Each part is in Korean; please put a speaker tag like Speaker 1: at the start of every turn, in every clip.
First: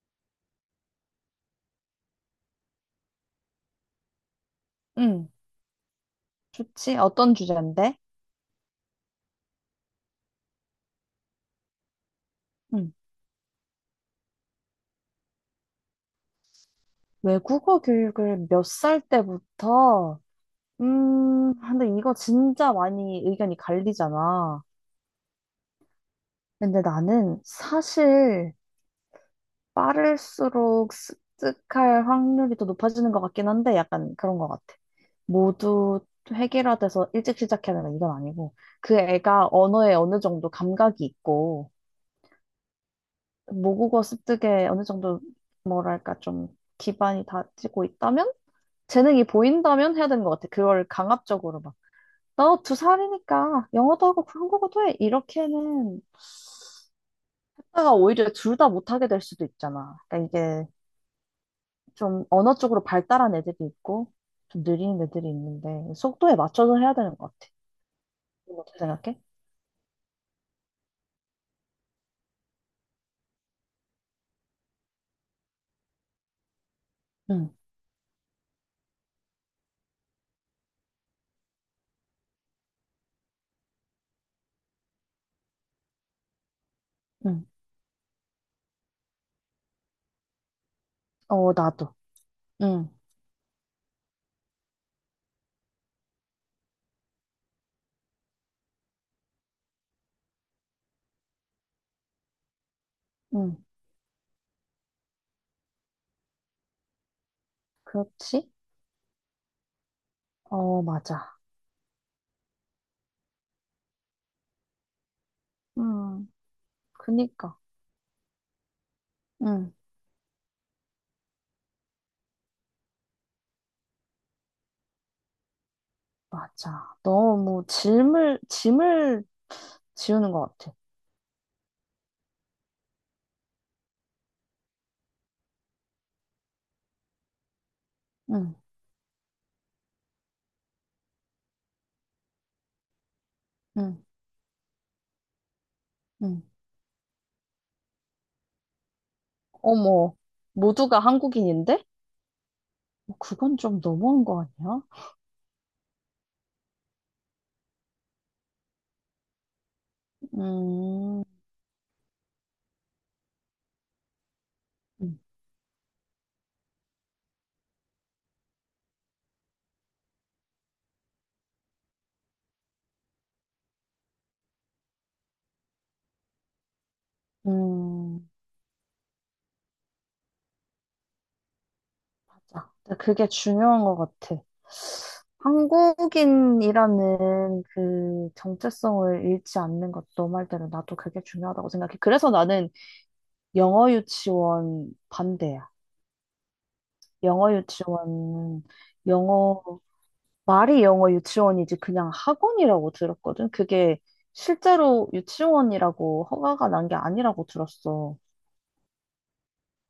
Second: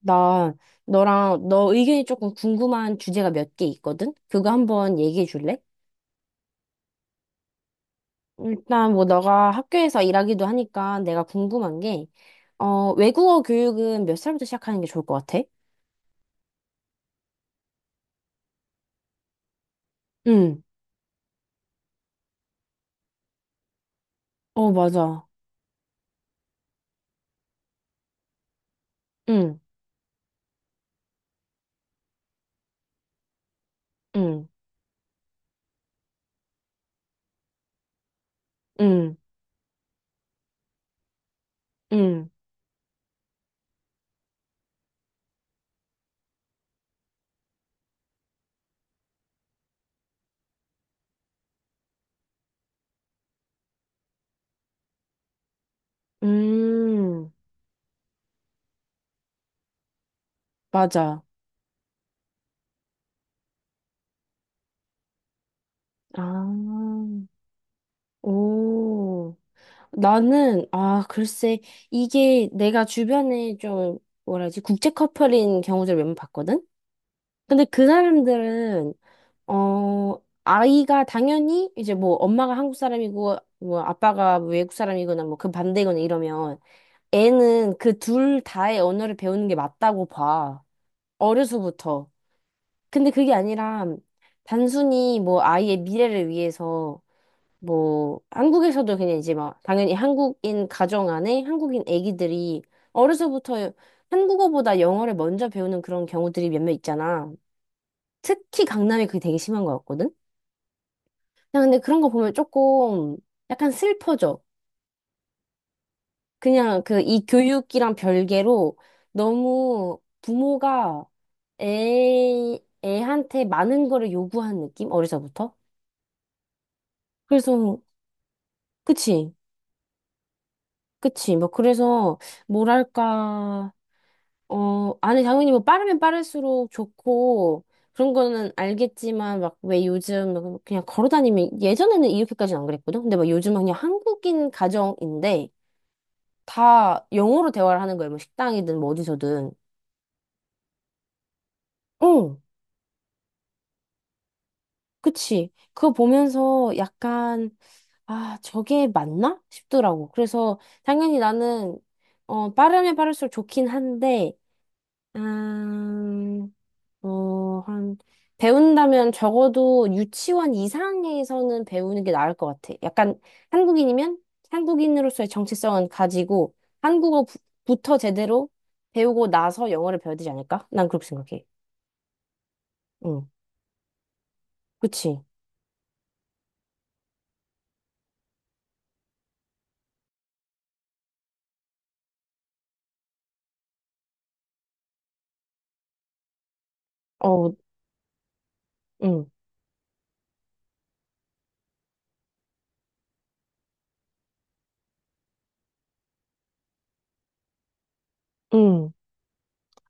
Speaker 1: 나 너랑 너 의견이 조금 궁금한 주제가 몇 개 있거든? 그거 한번 얘기해
Speaker 2: 응,
Speaker 1: 줄래?
Speaker 2: 좋지. 어떤 주제인데?
Speaker 1: 일단 뭐 너가 학교에서 일하기도 하니까 내가 궁금한 게,
Speaker 2: 응.
Speaker 1: 외국어 교육은 몇 살부터 시작하는 게 좋을 것 같아?
Speaker 2: 외국어 교육을 몇 살 때부터?
Speaker 1: 응.
Speaker 2: 근데 이거 진짜 많이 의견이 갈리잖아.
Speaker 1: 어, 맞아.
Speaker 2: 근데 나는 사실
Speaker 1: 응,
Speaker 2: 빠를수록 습득할 확률이 더 높아지는 것 같긴 한데 약간 그런
Speaker 1: 응,
Speaker 2: 것 같아. 모두 획일화돼서 일찍 시작해야 된다 이건 아니고 그
Speaker 1: 응,
Speaker 2: 애가 언어에 어느 정도 감각이 있고
Speaker 1: 응,
Speaker 2: 모국어 습득에 어느 정도 뭐랄까 좀 기반이 다지고 있다면 재능이 보인다면 해야 되는 것 같아. 그걸 강압적으로 막, 너 두 살이니까 영어도 하고 한국어도 해. 이렇게는
Speaker 1: 음,
Speaker 2: 하다가 오히려 둘 다 못하게 될 수도 있잖아. 그러니까 이게
Speaker 1: 맞아.
Speaker 2: 좀 언어 쪽으로 발달한 애들이 있고, 좀 느린 애들이 있는데,
Speaker 1: 아,
Speaker 2: 속도에 맞춰서 해야 되는 것 같아. 넌 어떻게 생각해?
Speaker 1: 오. 나는, 아, 글쎄, 이게 내가 주변에 좀, 뭐라 지 국제 커플인 경우들 몇 번 봤거든?
Speaker 2: 응,
Speaker 1: 근데 그 사람들은 아이가 당연히 이제 뭐 엄마가 한국 사람이고 뭐 아빠가 뭐 외국 사람이거나 뭐 그 반대거나 이러면
Speaker 2: 응.
Speaker 1: 애는 그 둘 다의 언어를 배우는 게 맞다고 봐.
Speaker 2: 어, 나도.
Speaker 1: 어려서부터.
Speaker 2: 응,
Speaker 1: 근데 그게 아니라 단순히 뭐 아이의 미래를 위해서 뭐 한국에서도 그냥 이제 막 당연히 한국인 가정 안에 한국인 애기들이
Speaker 2: 응.
Speaker 1: 어려서부터 한국어보다 영어를 먼저 배우는 그런 경우들이 몇몇 있잖아.
Speaker 2: 그렇지?
Speaker 1: 특히 강남이 그게 되게 심한 것 같거든?
Speaker 2: 어, 맞아.
Speaker 1: 그냥 근데 그런 거 보면 조금 약간 슬퍼져.
Speaker 2: 음,
Speaker 1: 그냥 그 이
Speaker 2: 그니까.
Speaker 1: 교육이랑 별개로
Speaker 2: 응,
Speaker 1: 너무 부모가 애, 애한테 많은 거를 요구한 느낌? 어리서부터?
Speaker 2: 맞아. 너무
Speaker 1: 그래서,
Speaker 2: 짐을
Speaker 1: 그치,
Speaker 2: 지우는 것 같아.
Speaker 1: 그치. 뭐, 그래서, 뭐랄까. 어, 아니, 당연히 뭐 빠르면 빠를수록 좋고, 그런 거는
Speaker 2: 응,
Speaker 1: 알겠지만, 막 왜 요즘 그냥 걸어 다니면, 예전에는 이렇게까지는 안 그랬거든? 근데 막 요즘은 그냥
Speaker 2: 응,
Speaker 1: 한국인 가정인데,
Speaker 2: 응.
Speaker 1: 다 영어로 대화를 하는 거예요. 뭐 식당이든 뭐 어디서든.
Speaker 2: 어머, 모두가 한국인인데?
Speaker 1: 응,
Speaker 2: 어, 그건 좀 너무한 거 아니야?
Speaker 1: 그치. 그거 보면서 약간, 아, 저게 맞나? 싶더라고. 그래서 당연히
Speaker 2: 음,
Speaker 1: 나는, 빠르면 빠를수록 좋긴 한데, 음, 한, 배운다면 적어도 유치원 이상에서는 배우는 게 나을 것 같아. 약간 한국인이면 한국인으로서의 정체성은 가지고 한국어부터
Speaker 2: 음,
Speaker 1: 제대로 배우고 나서 영어를 배워야 되지 않을까? 난 그렇게 생각해.
Speaker 2: 맞아. 근데
Speaker 1: 응,
Speaker 2: 그게 중요한 것 같아.
Speaker 1: 그치.
Speaker 2: 한국인이라는 그 정체성을 잃지 않는 것도 너 말대로 나도 그게 중요하다고 생각해. 그래서 나는 영어 유치원 반대야.
Speaker 1: 어,
Speaker 2: 영어 유치원,
Speaker 1: 응,
Speaker 2: 영어 말이 영어 유치원이지 그냥 학원이라고 들었거든. 그게 실제로 유치원이라고 허가가 난 게 아니라고 들었어.
Speaker 1: 응.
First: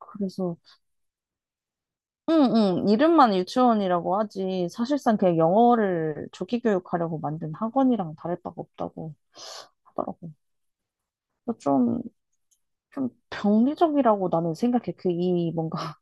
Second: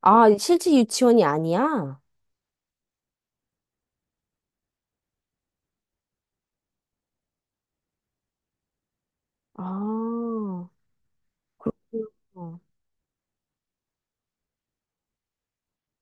Speaker 1: 아, 실제 유치원이 아니야?
Speaker 2: 응응 이름만 유치원이라고 하지 사실상 그냥 영어를 조기 교육하려고 만든 학원이랑 다를 바가 없다고 하더라고.
Speaker 1: 아,
Speaker 2: 좀
Speaker 1: 그렇구나.
Speaker 2: 좀 병리적이라고 나는 생각해. 그 이 뭔가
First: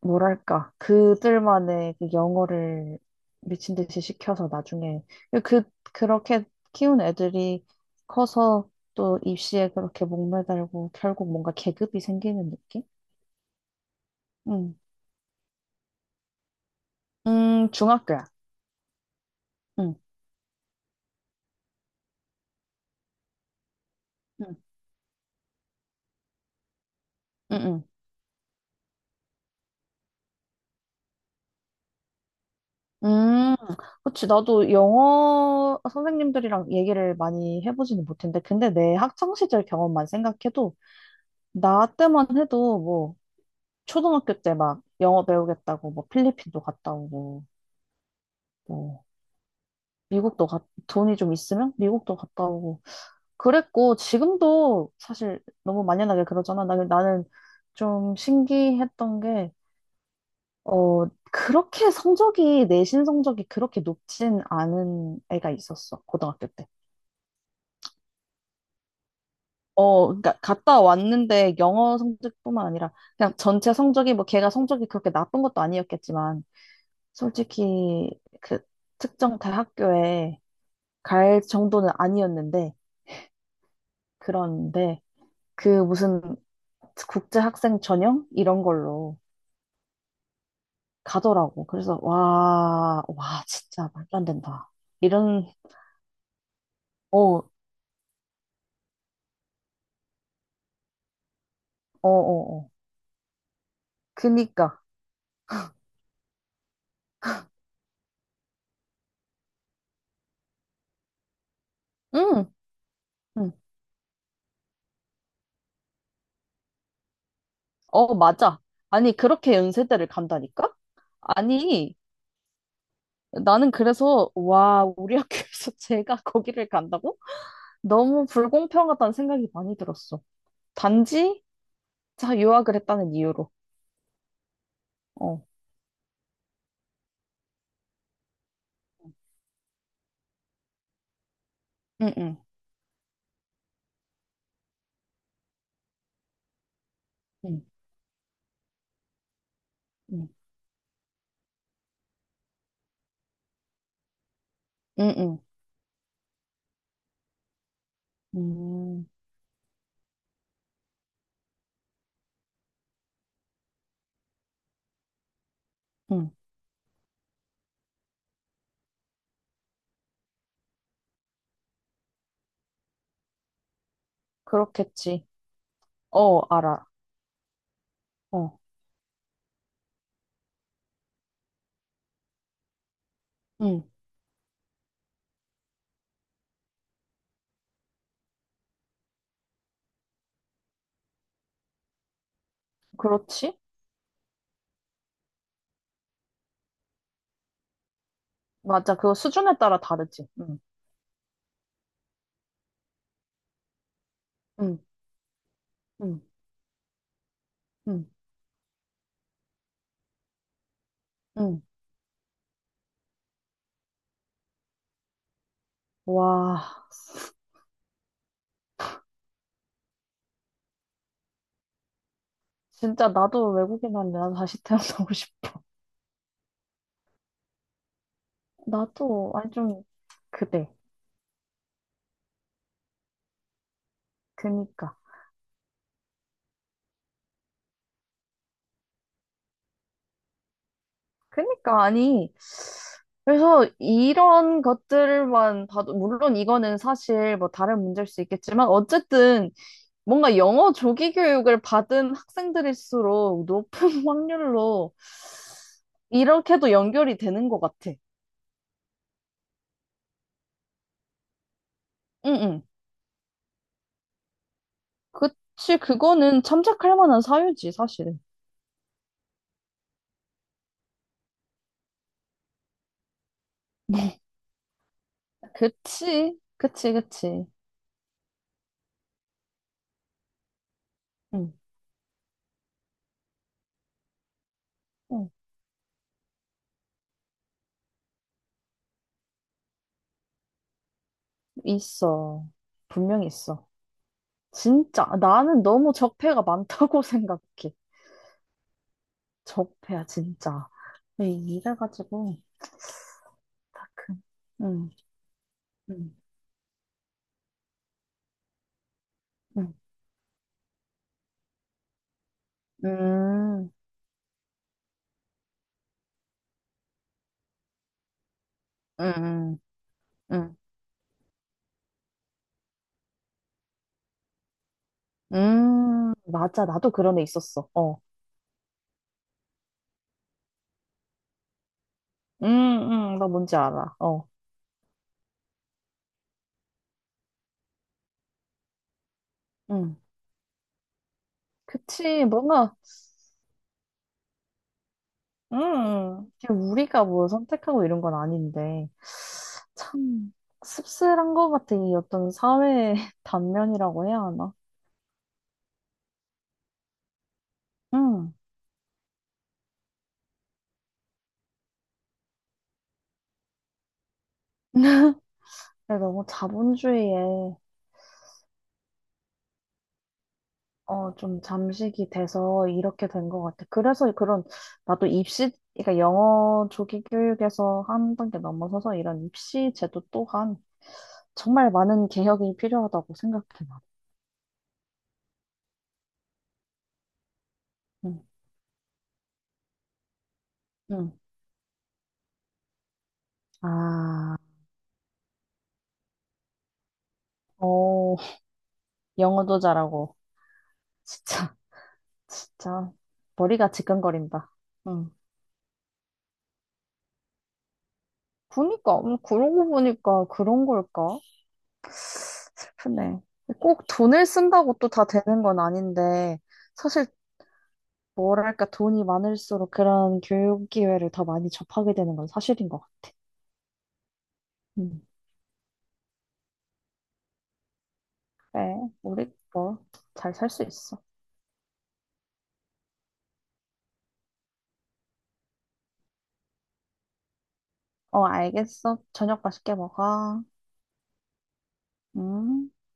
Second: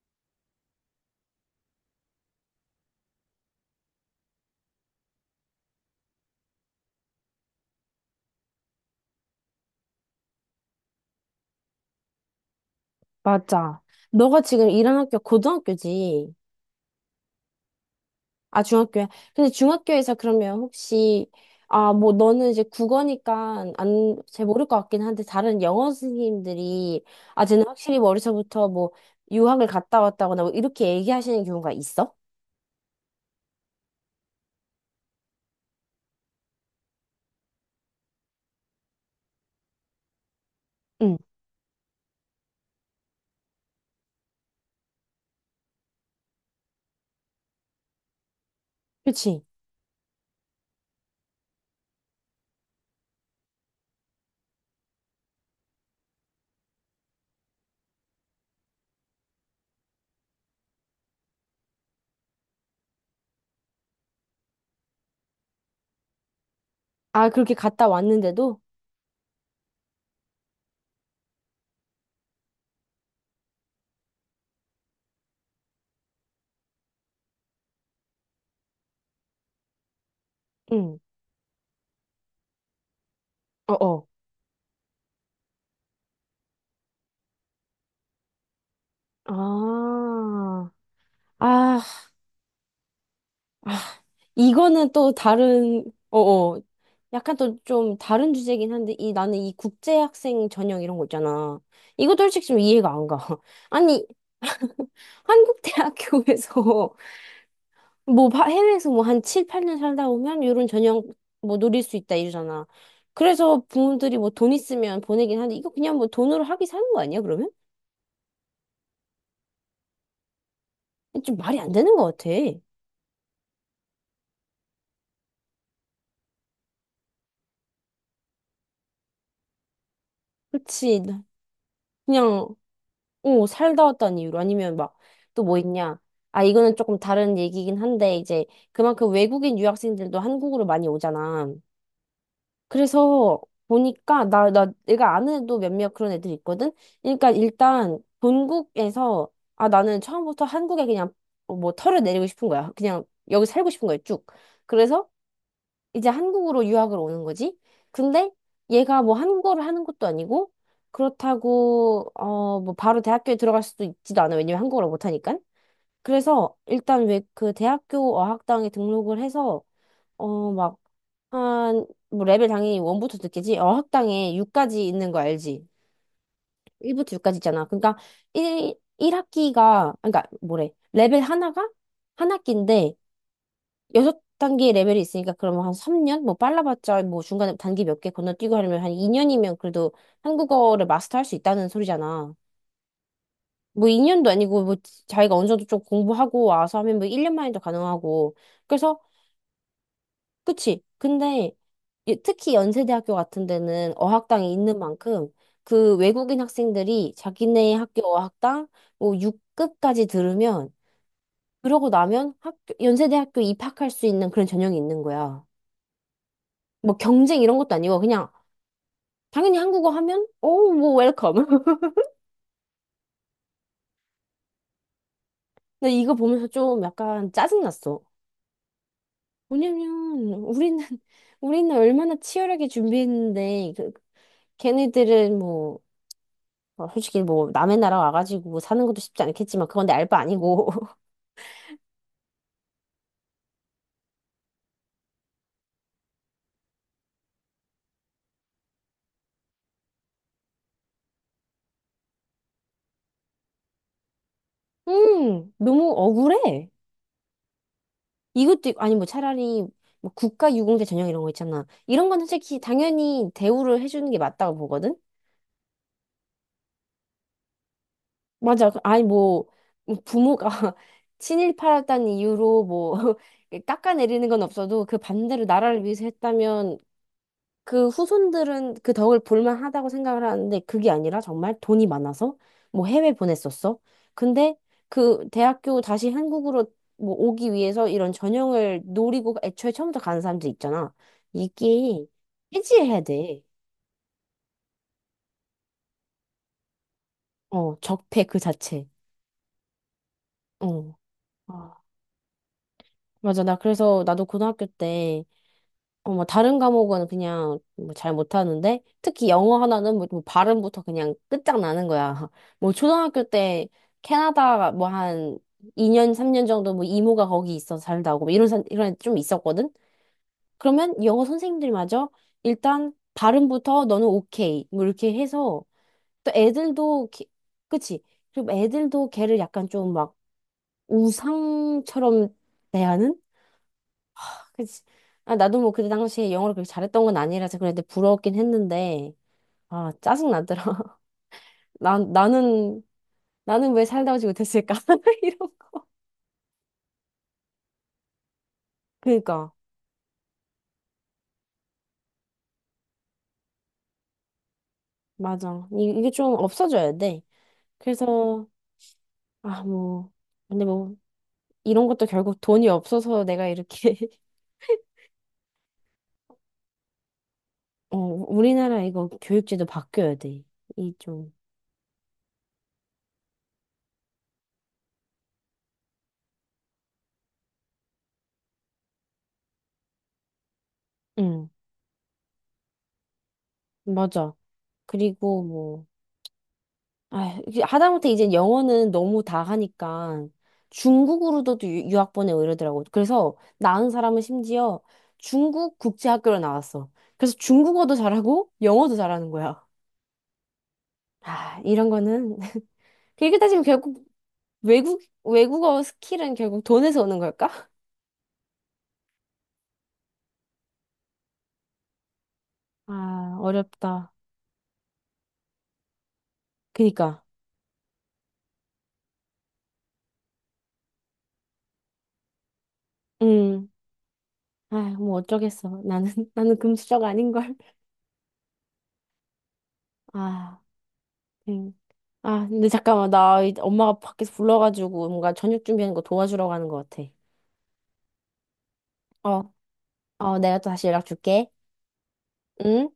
Speaker 2: 뭐랄까, 그들만의 그 영어를 미친 듯이 시켜서 나중에, 그, 그렇게 키운 애들이 커서 또 입시에 그렇게 목매달고 결국 뭔가 계급이 생기는 느낌?
Speaker 1: 맞아. 너가 지금
Speaker 2: 응.
Speaker 1: 일하는 학교 고등학교지?
Speaker 2: 중학교야.
Speaker 1: 아, 중학교야. 근데
Speaker 2: 응,
Speaker 1: 중학교에서 그러면 혹시, 아, 뭐, 너는 이제 국어니까 안, 잘
Speaker 2: 응,
Speaker 1: 모를 것 같긴 한데, 다른 영어 선생님들이, 아,
Speaker 2: 응,
Speaker 1: 쟤는
Speaker 2: 응.
Speaker 1: 확실히 어려서부터 뭐, 유학을 갔다 왔다거나 뭐, 이렇게 얘기하시는 경우가 있어?
Speaker 2: 음, 그치. 나도 영어 선생님들이랑 얘기를 많이 해보지는 못했는데, 근데 내 학창 시절 경험만 생각해도,
Speaker 1: 응,
Speaker 2: 나 때만 해도 뭐, 초등학교 때 막 영어 배우겠다고 뭐 필리핀도 갔다 오고, 뭐
Speaker 1: 그치.
Speaker 2: 미국도 가, 돈이 좀 있으면 미국도 갔다 오고 그랬고 지금도 사실 너무 만연하게 그러잖아. 나는 좀 신기했던 게 어, 그렇게 성적이 내신 성적이 그렇게 높진 않은 애가 있었어. 고등학교 때.
Speaker 1: 아, 그렇게 갔다 왔는데도?
Speaker 2: 어, 그러니까 갔다 왔는데 영어 성적뿐만 아니라 그냥 전체 성적이 뭐 걔가 성적이 그렇게 나쁜 것도 아니었겠지만 솔직히 그 특정 대학교에
Speaker 1: 응,
Speaker 2: 갈 정도는 아니었는데
Speaker 1: 어어.
Speaker 2: 그런데 그 무슨 국제 학생 전형 이런 걸로
Speaker 1: 아,
Speaker 2: 가더라고.
Speaker 1: 아,
Speaker 2: 그래서 와, 와
Speaker 1: 아,
Speaker 2: 진짜 말도 안 된다.
Speaker 1: 이거는 또
Speaker 2: 이런
Speaker 1: 다른, 어어.
Speaker 2: 어,
Speaker 1: 약간
Speaker 2: 어,
Speaker 1: 또 좀 다른 주제긴 한데, 이, 나는 이 국제학생 전형 이런 거 있잖아.
Speaker 2: 어,
Speaker 1: 이것도 솔직히 좀
Speaker 2: 어.
Speaker 1: 이해가 안 가. 아니,
Speaker 2: 그니까.
Speaker 1: 한국 대학교에서, 뭐, 해외에서 뭐 한 7, 8년 살다 오면 이런 전형 뭐 노릴 수 있다
Speaker 2: 응.
Speaker 1: 이러잖아.
Speaker 2: 응.
Speaker 1: 그래서 부모들이 뭐 돈 있으면 보내긴 하는데, 이거 그냥 뭐 돈으로 학위 사는 거 아니야, 그러면?
Speaker 2: 어, 맞아. 아니 그렇게 연세대를 간다니까?
Speaker 1: 좀 말이 안 되는
Speaker 2: 아니
Speaker 1: 것 같아.
Speaker 2: 나는 그래서 와, 우리 학교에서 제가 거기를 간다고? 너무 불공평하다는 생각이 많이 들었어.
Speaker 1: 그치. 나-
Speaker 2: 단지 자
Speaker 1: 그냥,
Speaker 2: 유학을 했다는
Speaker 1: 어,
Speaker 2: 이유로.
Speaker 1: 살다 왔다는 이유로 아니면 막
Speaker 2: 어.
Speaker 1: 또 뭐 있냐? 아, 이거는 조금 다른 얘기긴 한데 이제 그만큼 외국인 유학생들도 한국으로 많이 오잖아.
Speaker 2: 응응.
Speaker 1: 그래서 보니까 나 내가 아는 애도 몇몇 그런 애들 있거든. 그러니까
Speaker 2: 응응.
Speaker 1: 일단 본국에서 아, 나는
Speaker 2: 응응.
Speaker 1: 처음부터 한국에 그냥 뭐 털을 내리고 싶은 거야. 그냥 여기 살고 싶은 거야, 쭉. 그래서
Speaker 2: 응. 응. 응.
Speaker 1: 이제 한국으로 유학을 오는 거지. 근데
Speaker 2: 응.
Speaker 1: 얘가
Speaker 2: 음,
Speaker 1: 뭐 한국어를 하는 것도 아니고 그렇다고 뭐 바로 대학교에 들어갈 수도 있지도 않아. 왜냐면 한국어를 못 하니까.
Speaker 2: 응.
Speaker 1: 그래서 일단 왜 그 대학교 어학당에 등록을 해서 막 한 뭐 레벨 당연히 원부터 듣겠지. 어학당에 6까지 있는 거
Speaker 2: 그렇겠지.
Speaker 1: 알지?
Speaker 2: 어, 알아.
Speaker 1: 1부터 6까지 있잖아. 그러니까
Speaker 2: 어,
Speaker 1: 1일학기가 그러니까 뭐래? 레벨 하나가 한 학기인데
Speaker 2: 응,
Speaker 1: 여섯 단계 레벨이 있으니까 그러면 한 3년? 뭐 빨라봤자 뭐 중간에 단계 몇 개 건너뛰고 하려면 한 2년이면 그래도 한국어를 마스터할 수 있다는 소리잖아.
Speaker 2: 그렇지.
Speaker 1: 뭐 2년도 아니고 뭐 자기가 어느 정도 좀 공부하고 와서 하면 뭐 1년 만에도 가능하고.
Speaker 2: 맞아.
Speaker 1: 그래서
Speaker 2: 그거 수준에 따라 다르지. 응,
Speaker 1: 그치. 근데 이- 특히 연세대학교 같은 데는 어학당이 있는
Speaker 2: 응,
Speaker 1: 만큼 그
Speaker 2: 응,
Speaker 1: 외국인 학생들이 자기네 학교
Speaker 2: 응,
Speaker 1: 어학당 뭐 6급까지 들으면
Speaker 2: 응.
Speaker 1: 그러고 나면 학교, 연세대학교 입학할 수 있는 그런 전형이 있는 거야.
Speaker 2: 와,
Speaker 1: 뭐 경쟁 이런 것도 아니고 그냥 당연히 한국어 하면 오뭐 웰컴.
Speaker 2: 진짜 나도 외국인 한데 나도 다시 태어나고 싶어.
Speaker 1: 나 이거 보면서 좀 약간 짜증났어.
Speaker 2: 나도, 아니,
Speaker 1: 왜냐면
Speaker 2: 좀, 그래.
Speaker 1: 우리는 우리는 얼마나 치열하게 준비했는데 그
Speaker 2: 그니까.
Speaker 1: 걔네들은 뭐 어, 솔직히 뭐 남의 나라 와가지고 뭐 사는 것도 쉽지 않겠지만 그건 내 알바 아니고
Speaker 2: 그니까, 아니. 그래서 이런 것들만 봐도, 물론 이거는 사실 뭐 다른 문제일 수 있겠지만, 어쨌든 뭔가 영어 조기 교육을 받은 학생들일수록 높은 확률로
Speaker 1: 너무 억울해.
Speaker 2: 이렇게도 연결이 되는 것 같아.
Speaker 1: 아니 뭐 차라리 뭐 국가 유공자 전형 이런 거 있잖아. 이런 건
Speaker 2: 응,
Speaker 1: 솔직히
Speaker 2: 응.
Speaker 1: 당연히 대우를 해주는 게 맞다고 보거든.
Speaker 2: 그치, 그거는 참작할 만한 사유지, 사실은.
Speaker 1: 맞아. 그- 아니, 뭐, 뭐 부모가 친일파였다는 이유로 뭐, 깎아내리는 건 없어도 그 반대로 나라를 위해서
Speaker 2: 그치,
Speaker 1: 했다면
Speaker 2: 그치, 그치.
Speaker 1: 그 후손들은 그 덕을 볼만하다고 생각을 하는데 그게 아니라
Speaker 2: 응,
Speaker 1: 정말 돈이 많아서 뭐 해외 보냈었어. 근데 그
Speaker 2: 응.
Speaker 1: 대학교 다시 한국으로 뭐 오기 위해서 이런 전형을 노리고 애초에 처음부터 가는 사람들 있잖아. 이게
Speaker 2: 있어.
Speaker 1: 해지해야
Speaker 2: 분명히
Speaker 1: 돼.
Speaker 2: 있어. 진짜. 나는 너무 적폐가 많다고 생각해.
Speaker 1: 어, 적폐 그 자체.
Speaker 2: 적폐야, 진짜.
Speaker 1: 어.
Speaker 2: 네,
Speaker 1: 아,
Speaker 2: 이래가지고,
Speaker 1: 맞아. 나
Speaker 2: 다
Speaker 1: 그래서
Speaker 2: 큰.
Speaker 1: 나도 고등학교
Speaker 2: 응,
Speaker 1: 때
Speaker 2: 응,
Speaker 1: 어, 뭐 다른 과목은 그냥 뭐 잘 못하는데 특히 영어
Speaker 2: 응.
Speaker 1: 하나는 뭐뭐 발음부터 그냥 끝장나는 거야. 뭐 초등학교 때
Speaker 2: 음,
Speaker 1: 캐나다 뭐 한 2년 3년 정도 뭐 이모가 거기 있어 살다고 뭐 이런
Speaker 2: 응,
Speaker 1: 애좀
Speaker 2: 응.
Speaker 1: 있었거든.
Speaker 2: 응.
Speaker 1: 그러면 영어 선생님들마저 일단 발음부터 너는 오케이 뭐 이렇게 해서 또
Speaker 2: 맞아. 나도
Speaker 1: 애들도
Speaker 2: 그런 애
Speaker 1: 기-
Speaker 2: 있었어. 어.
Speaker 1: 그치? 그리고 애들도 걔를 약간 좀 막 우상처럼
Speaker 2: 음,
Speaker 1: 대하는?
Speaker 2: 나 뭔지 알아. 어.
Speaker 1: 그치. 아, 나도 뭐 그때 당시에 영어를 그렇게 잘했던 건 아니라서 그랬는데 부러웠긴 했는데, 아,
Speaker 2: 음.
Speaker 1: 짜증나더라. 나,
Speaker 2: 그치. 뭔가,
Speaker 1: 나는, 나는 왜 살다 오지 못했을까? 이런 거.
Speaker 2: 그냥 우리가 뭐 선택하고 이런 건 아닌데.
Speaker 1: 그니까,
Speaker 2: 참, 씁쓸한 것 같아. 이 어떤 사회의 단면이라고 해야 하나?
Speaker 1: 맞아. 이게 좀 없어져야 돼.
Speaker 2: 음.
Speaker 1: 그래서, 아, 뭐, 근데 뭐, 이런 것도 결국 돈이 없어서 내가 이렇게,
Speaker 2: 근데 너무 자본주의에,
Speaker 1: 어, 우리나라 이거 교육제도 바뀌어야 돼. 이 좀,
Speaker 2: 좀 잠식이 돼서 이렇게 된 것 같아. 그래서 그런, 나도 입시, 그러니까 영어 조기 교육에서 한 단계 넘어서서 이런 입시 제도 또한
Speaker 1: 응,
Speaker 2: 정말 많은 개혁이 필요하다고 생각해, 요
Speaker 1: 맞아. 그리고 뭐 아, 이게 하다못해
Speaker 2: 응,
Speaker 1: 이제 영어는 너무 다 하니까
Speaker 2: 응.
Speaker 1: 중국으로도 유학 보내고 이러더라고. 그래서 나은 사람은
Speaker 2: 아,
Speaker 1: 심지어 중국 국제학교로 나왔어. 그래서 중국어도
Speaker 2: 어,
Speaker 1: 잘하고 영어도 잘하는
Speaker 2: 영어도
Speaker 1: 거야.
Speaker 2: 잘하고. 진짜,
Speaker 1: 아, 이런 거는
Speaker 2: 진짜.
Speaker 1: 그렇게 따지면
Speaker 2: 머리가
Speaker 1: 결국
Speaker 2: 지끈거린다. 응.
Speaker 1: 외국어 스킬은 결국 돈에서 오는 걸까?
Speaker 2: 그니까, 그러고 보니까 그런 걸까? 슬프네.
Speaker 1: 아,
Speaker 2: 꼭
Speaker 1: 어렵다.
Speaker 2: 돈을 쓴다고 또 다 되는 건 아닌데, 사실,
Speaker 1: 그니까.
Speaker 2: 뭐랄까, 돈이 많을수록 그런 교육 기회를 더 많이 접하게 되는 건 사실인 것 같아.
Speaker 1: 음. 아,
Speaker 2: 응.
Speaker 1: 뭐 어쩌겠어. 나는 나는 금수저가 아닌 걸.
Speaker 2: 그래, 우리 뭐, 잘 살
Speaker 1: 아.
Speaker 2: 수 있어.
Speaker 1: 응. 아, 근데 잠깐만. 나 엄마가 밖에서 불러가지고 뭔가 저녁 준비하는 거 도와주러 가는 것 같아.
Speaker 2: 어, 알겠어. 저녁
Speaker 1: 어,
Speaker 2: 맛있게
Speaker 1: 어,
Speaker 2: 먹어.
Speaker 1: 내가 또 다시 연락 줄게.
Speaker 2: 응.
Speaker 1: 응?